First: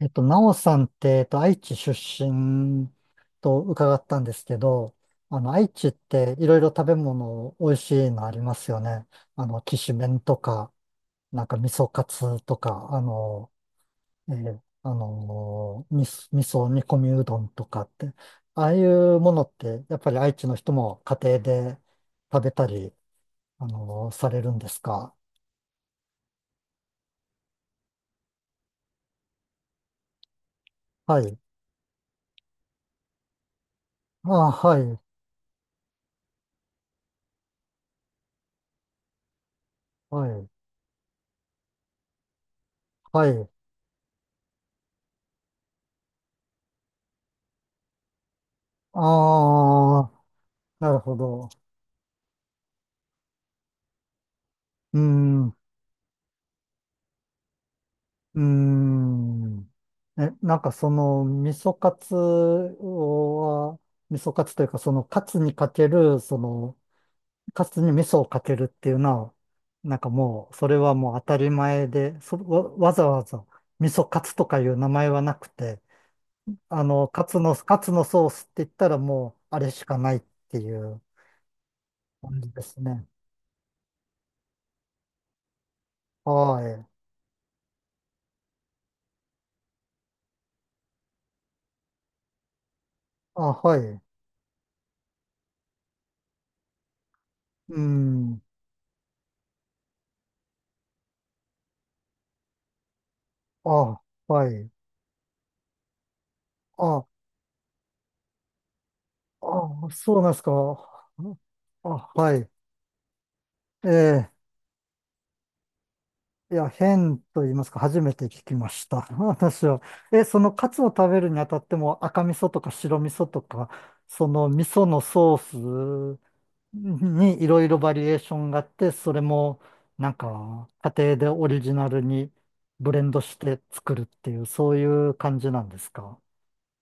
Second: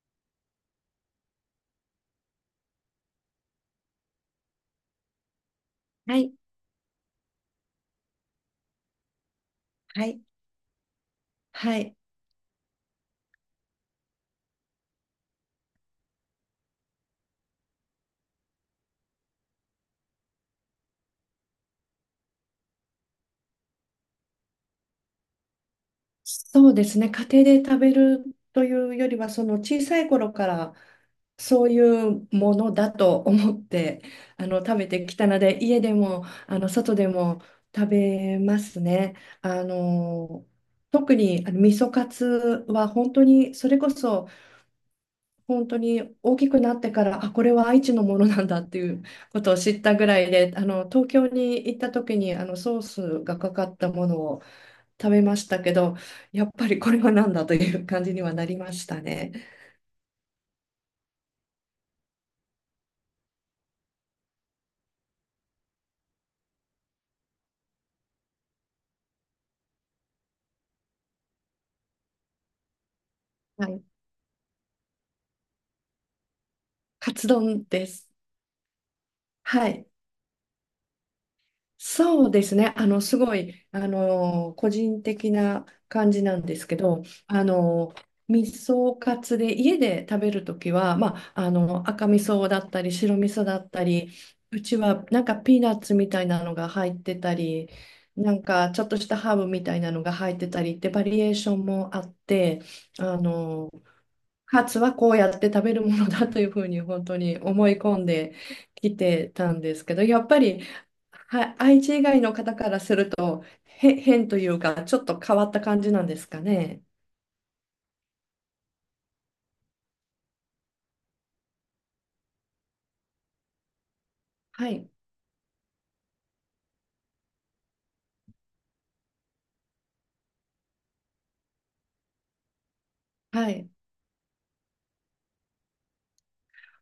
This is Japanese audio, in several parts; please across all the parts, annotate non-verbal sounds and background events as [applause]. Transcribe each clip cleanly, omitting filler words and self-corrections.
なおさんって、愛知出身と伺ったんですけど、あの、愛知っはい、ていろいろ食べ物美味しいのありますよね。あの、きしめはんい、とか、なんか味は噌い。カツとか、あの、えーあのー、み味噌煮込みうどんとかって、ああいうものって、やっぱり愛知の人も家庭で食べたり、されるんですか？そうですね。家庭で食べるというよりは、その小さい頃からはい。そういうものだと思ってああ、は食べい、てきたので、家でも外でも食べますね。あはのい、特に味噌カツは本当はい。にそれこそ本当に大きくなってからこれは愛知のものなんだっていうこあとを知ったぐあ、らいでなる東ほ京ど。に行った時にソースがかかったものをうー食べまん、しうたけど、やっぱりこれは何だという感じにはなりましーたね。ん。え、なんかその、味噌カツは、味噌カツというか、そのカツにかける、その、カツに味噌をかけるっていうのは、なんかもう、それはもう当たり前で、わざわざはい。味噌カツとかいう名前はなくて、あの、カツ丼カでツのす。ソースって言ったらもう、あはれしい。かないっていうそう感でじすでね。すね。すごい、個人的な感じなんではすけい。ど、味噌カツで家で食べるときは、赤味噌だったり白味噌あ、だっはい。たうり、うちはなんかピーナッツみたいなのが入ってたり、なん。んかちょっとしたハーブみたいなのが入ってたりってバリエーションもあって、あのあ、はカい。ツはこうやって食べるものだというふうに本あ、当に思い込んできてたんですああ、けど、そやうっなんでぱすりか。は愛知以あ、外のはい。方からするとえ変え、というか、ちょっと変わった感じなんですかいや、ね。変と言いますか、初めて聞きました。[laughs] 私は。え、そのカツを食べるにあたっても赤味噌とか白味噌とか、その味は噌い、のソースにいろいろバリエーションがあって、それもなんか家庭でオリジナルにブレンドしはてい。作るっていう、そういう感じなんですか？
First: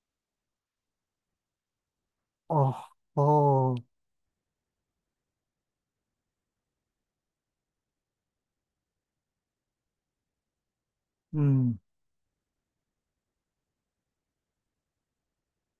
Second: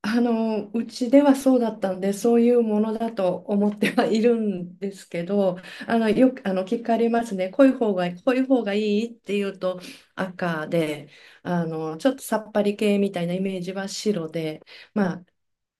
うちではそうだったんで、そういうもあ、のだあと思っあ、てはいるんですけど、よく、聞かれますね。濃い方がいいっていうと赤で、うん。ちょっとさっぱり系みたいなイメージは白で、まあ、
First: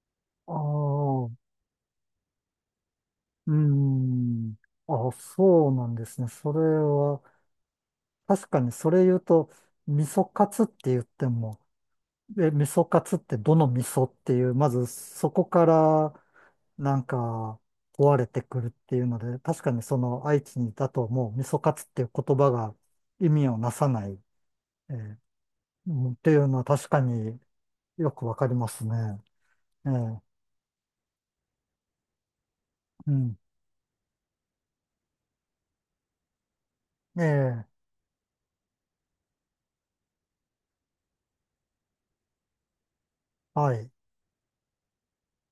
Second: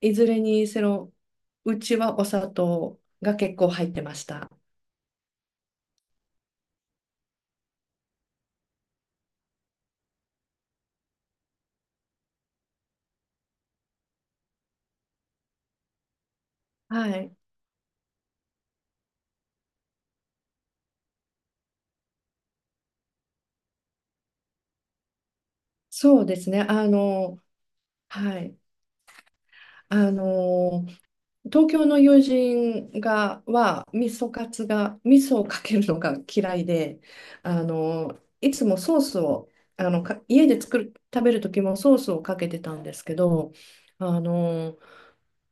いずれあにせよ、あ。うちはお砂糖がうー結構入ってました。ん。あ、そうなんですね。それは、確かにそれ言うと、味噌カツって言っても、え、味噌カツってどの味噌っていう、まずそこから、なんはい。か、壊れてくるっていうので、確かにその愛知にいたともう味噌カツっていう言葉が意味をなさない、えーうんっそうてでいうすのね。は確かによくわはかりい。ますね。えあーの、東京の友人うん。がは味噌カツが味噌をかけるのが嫌いで、えーいつもソースを、あのか家で食べる時もソースをかけてたんですけど、はい。あの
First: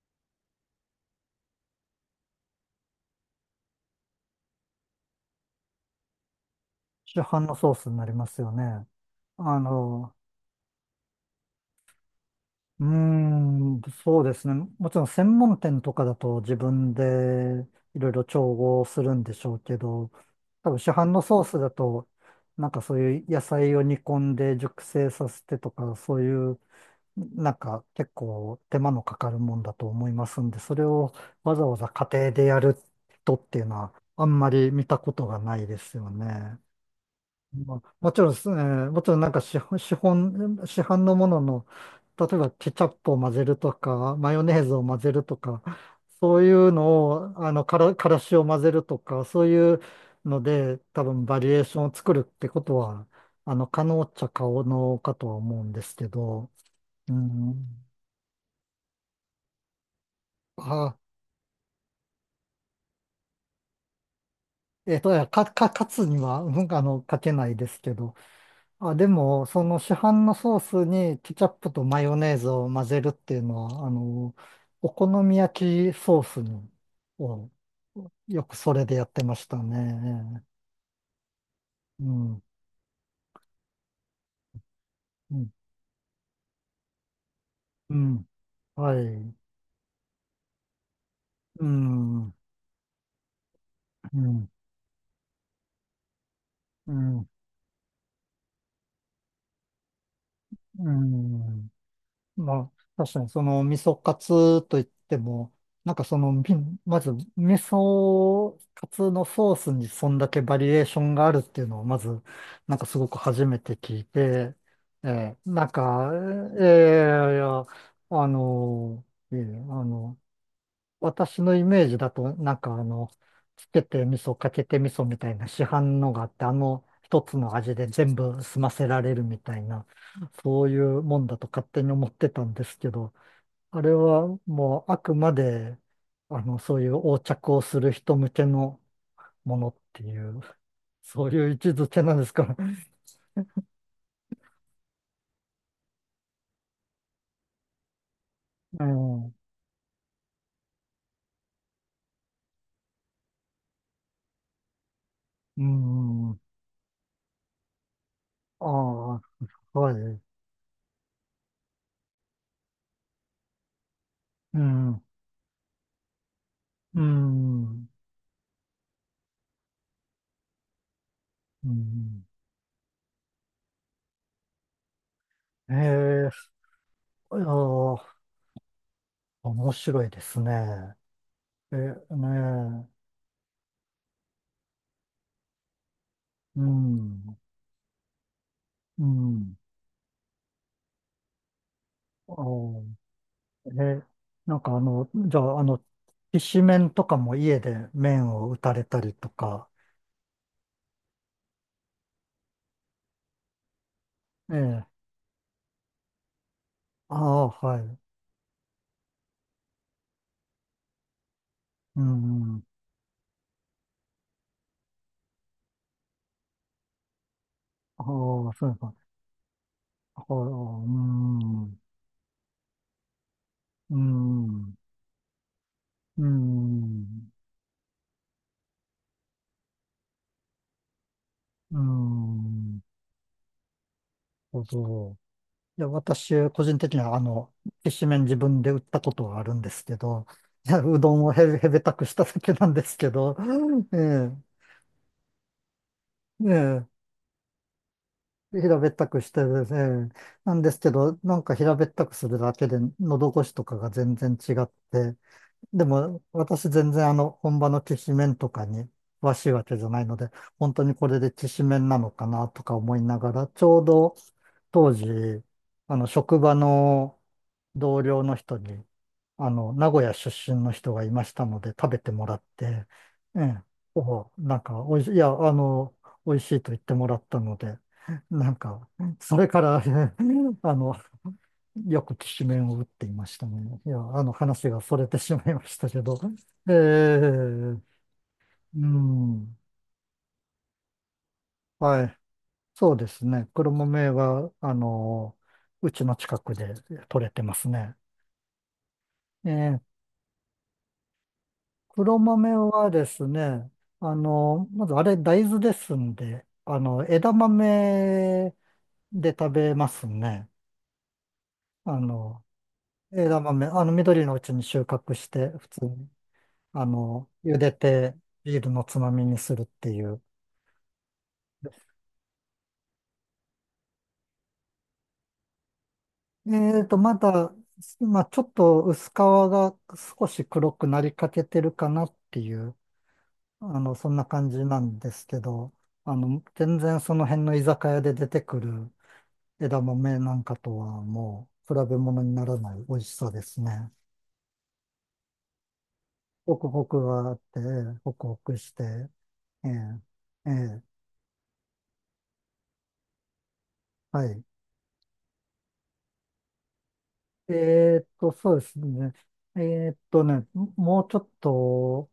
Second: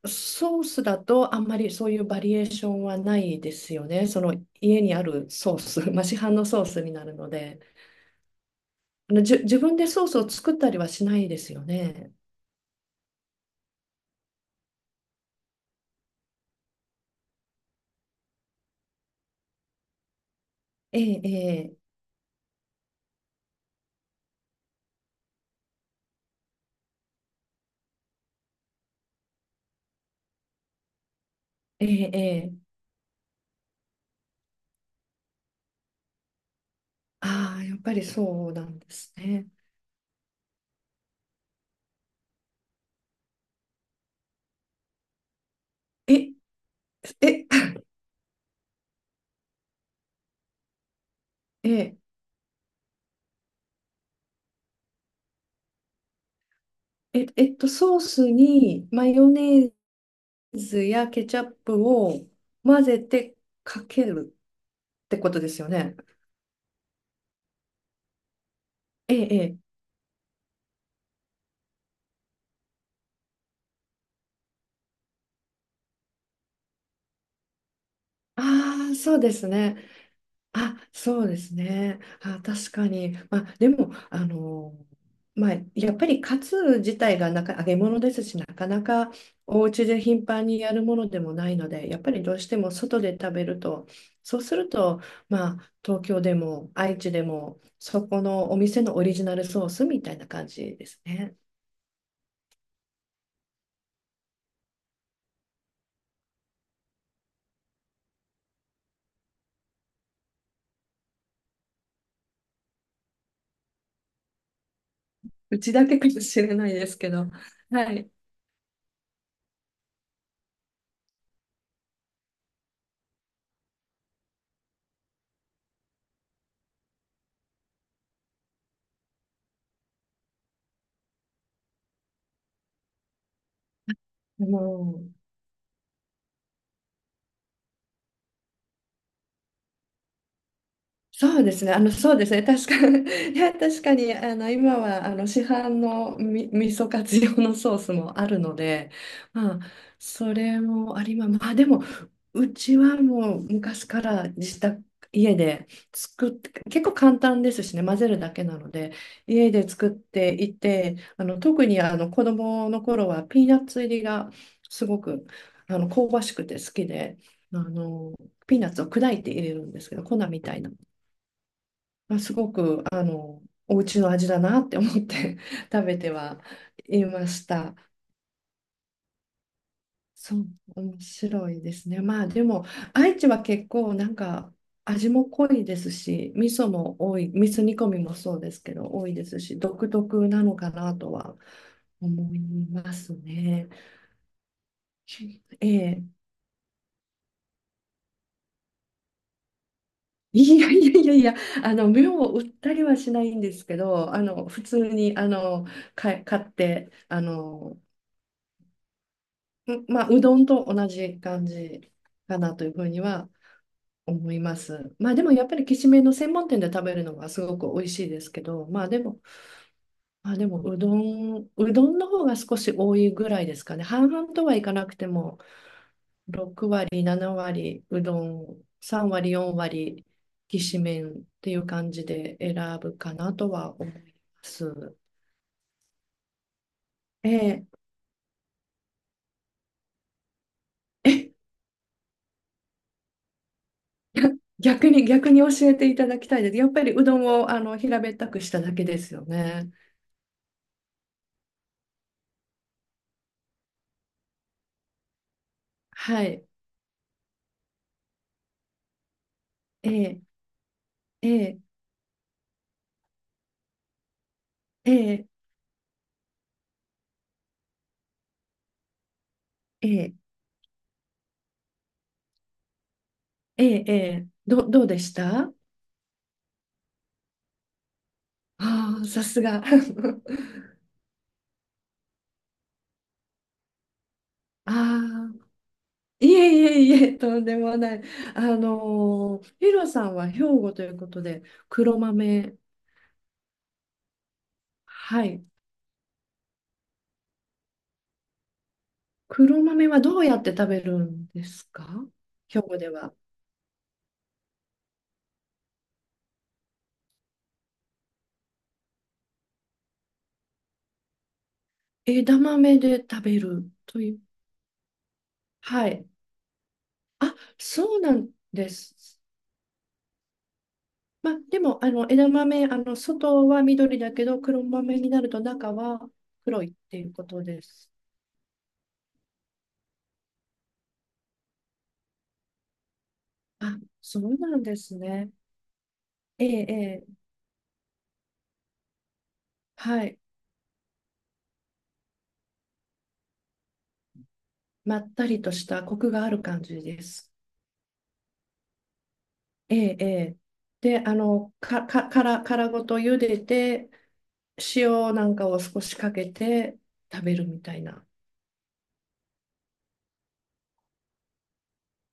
ソースだとあんまりそういうバリエーションはないですよね、その家にあるソース、[laughs] まあ、市販のソースになる市の販ので、ソースになりますよね。あのじゅあ自分でソーの、スを作ったりはしないですよね。うーん、そうですね。もちろん専門店とかだと自分でいろいろ調合するんでしょうけど、多分市販えのソースだえ、ええ、と、なんかそういう野菜を煮込んで熟成させてとか、そういう、なんか結構手間のかかるもんだと思いますんで、それをわざわえざ家え、庭でえやえ、る人っていうのはあんまり見たことがないですよね。ああ、ーやまっぱあ、りもちろんですそうね、なんでもちすろんなんかね。市販のものの、例えばケチャップを混ぜるとか、マヨネーズを混ぜるとか、えそういうのを、あの、え、からからしを混ぜるとか、そういうので、多分バリエー [laughs] ションをえ、作るってことは、あの、可能っちゃ可能かとは思うんですけど、うん。ソースにマヨネーズあ、やケチャップを混ぜてかけるっいてやことか、ですか、よ勝ね。つには、うん、あの、かけないですけど、あ、でええ、えも、え。その市販のソースにケチャップとマヨネーズを混ぜるっていうのは、あの、お好み焼きソースに、を、よくそれあであ、やっそうてでましすたね。ね。あ、そうですね。うあ、ん、確かに。まあ、でも、あの、うん、まあ、やっぱりカツ自体が揚げう物ですん、し、なかなはかい、お家で頻繁にやるものでもないうので、やっぱん、うりどん、うしても外で食べると、そうすると、まあ、東京でもう愛知でん、も、そこのお店のオリジナルソースみたいな感じでうすね。ん。まあ、確かにその味噌カツといっても、なんかその、み [laughs] まず味噌カツのソースにそんだけバリエーションがあるっていうのをまず、なんかすごく初めて聞いて、うなんちだけかか、もしれないですけど、いや、はい。あの、いえあの、私のイメージだと、なんかあの、つけて味噌、かけて味噌みたいな市販のがあって、あの一つの味で全部済ませられるみたいな、そういうもんだと勝手に思ってたんですけど、あれはももうあうくまで、あの、そういう横着をする人向けのものっていう、そうそういうで位す置ね。づけなそうんでですすね。か確かね？に、[laughs] いや、確かに、あの、今は、あの、市販の味噌カツ用のソースもあるので、ま [laughs] あ、それもありま、まあ、でも、うちはもう昔から家うでん。作うっん。て、結構簡単ですしね、混ぜるだけなあので、家であ、作っはい。ていて、特に、子供の頃はピーナッツ入りがうすごん。く、香ばしくて好きうで、あん。の、ピーナッツを砕いて入れるんですけど、粉みたいな。うまあ、ん。すごく、お家の味だなって思って [laughs] 食べてえはえ、いまあした。あ。面白いでそすう、ね。面白いでえ、すね。まねあでも、え、愛知は結構なんか味も濃いですし、味う噌も多い、ん、味噌煮込みもそうですけど、う多いですん。し、独特なのかなとは思いまあすね。え、なんかあの、じゃあ、あえの、え、きしめんとかも家で麺を打たれたりとか、いやいやいやいや、目を売ったりはしないんですけど、え普え、通に、買って、ああ、はい、まあ、うどんと同じ感じうかなん、というふうには思います。まあでもやっぱりきしめんの専門店で食べるのがすごく美味あしあ、いですけど、そういうまあか、でも、ああ、ううん、どんの方が少し多いぐらいですかね。う半々とはいかん、なくても、う6割、ん、7割うどん、3割、4割きしめんっていうう感じで選ん、ぶかなとは思いまなるす。ほど。いや、私、個人的には、あの、えきしめん自分で売ったことはあるんですけど、いや、うどんをえ、 へ、へべたくしただけなんですけど、[laughs] ええ、[laughs] 逆に教えていただきたいえです。やっぱえ、りうどんを平べったくしただ平けべっでたすくよして、えね。え、なんですけど、なんか平べったくするだけで、喉越しとかが全然違って、でも、はい。私全然あの、本場のきしめんとかに詳しいわけじゃえないのえ、で、本当にこれえできえ、しめんなのかなとか思いながら、ちょうどえ当時、え、あの、職場の同僚の人に、あの、え名古屋え、出身の人がいましたので食べてもらって、ええ、ええ、おなんど、か、どうおでいししい、いや、あた？の、美味しいと言ってもらったので、なんか、ああ、さそすれかが。ら [laughs] [laughs] あの、よくきしめんを打っていましたね。いや、あの話がそれてあしあ、まいましたけど。いええいえ、とえ、んでもない。あうの、ーん、ヒロさんは兵庫ということで、黒はい、豆、そうですね。黒豆は、あはの、い。うちの近くで取れてますね。黒え豆えはどうやって食べるんですか、黒豆兵庫ではでは。すね、あの、まずあれ大豆ですんで、あの、枝豆で食べますね。あ枝の、豆で食べ枝豆、るあの、という。緑のうちに収穫して、普通はい。に、あの、あ、茹でそうなて、んビーでルのつます。みにするっていう。まあ、でも、あの、枝豆、あの、外は緑だけど、黒豆になると中はえ黒いっていうまことだ、です。まあ、ちょっと薄皮が少し黒くなりかけてるかなっていう、あ、あの、そんそなう感なじんでなすんですね。けど、あの、ええ、え全然え、その辺の居酒屋で出てくる枝はい。豆なんかとはもう比べ物にならない美味しさですね。まったりとしたコクがあるホ感クじホでクがす。あって、ええホクホクして、ええ、ええ、ええ。ええ、で、あの、か、か、殻、殻ごと茹でて、はい。塩なんかを少しかけて食べるみたいな。そうですね。えーっとね、もうちょっと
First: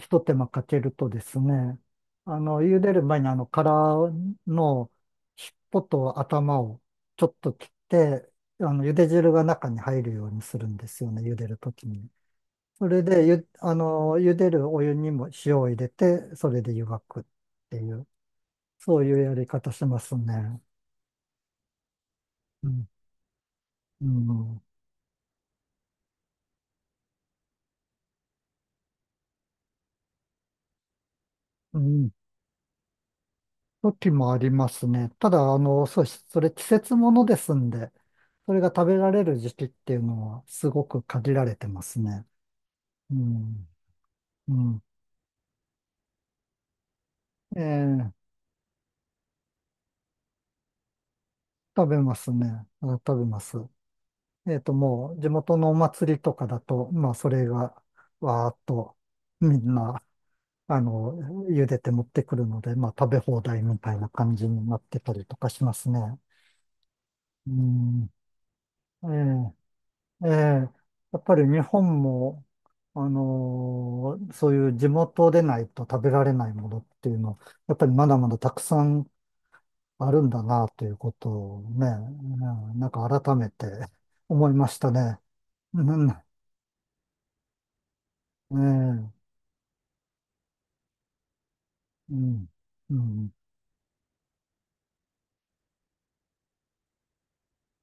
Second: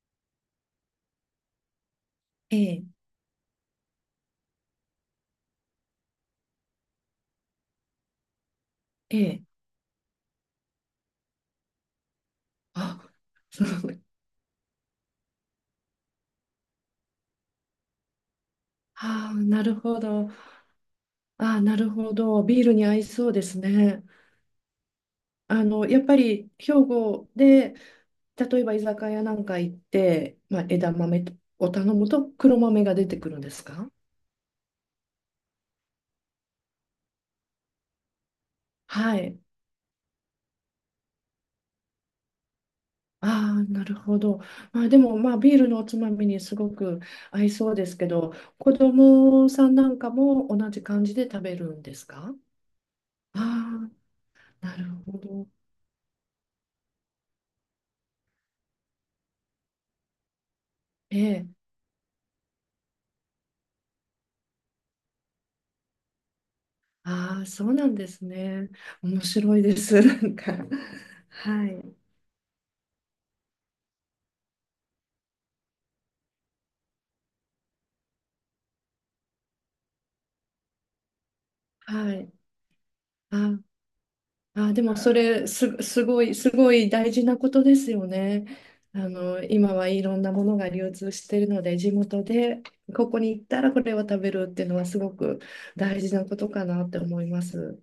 一手間かけるとですね、あえの、茹え、でる前にあの殻の尻尾と頭をちょっと切って、あの、茹でえ汁え。が中に入るようにするんですよね、茹でるときに。それあ、でゆ、そあう。の、茹でるお湯にも塩を入れて、それで湯がくっていう、[laughs] そういうあやあ、りな方るしまほすど。ね。ああ、なるほど。ビーうルにん。合いそうですね。うん。あの、やっぱり兵庫で、例えば居酒屋なんか行って、まあ、枝豆をう頼むん。と黒豆が出てくるんですか？時もありますね。ただ、あの、そうし、それ季節ものですんで、それが食べらはれるい。時期っていうのはすごく限られてますね。うああ、ん。なるほど。うん。まあ、でも、まあ、ビールのおつまみにすごく合いえそうですけえ、ど、子供さんなんかも同じ感じで食べるん食でべすますか？ね。あ食べます。ああ、なるもほう、地ど。元のお祭りとかだと、まあ、それが、わーっと、みんな、あの、ええ。茹でて持ってくるので、まあ食べ放題みたいな感じになってたりとかしますね。ああ、うそうなんでん。すね。面白いえです。[laughs] なえ、ええ。んか。やっぱり日はい。本も、そういう地元でないと食べられないものっていうの、やっぱりまだまだたくさんあるんだなということをね、はい。うんなんか改めあて思いまあ、しでたもそね。れす、うすん、えごい、すごい大事なことですよね。え、あうの、今はいろんなものが流通しているので、地元ん、でうここにん。行ったらこれを食べるっていうのはすごく大事なことかなって思います。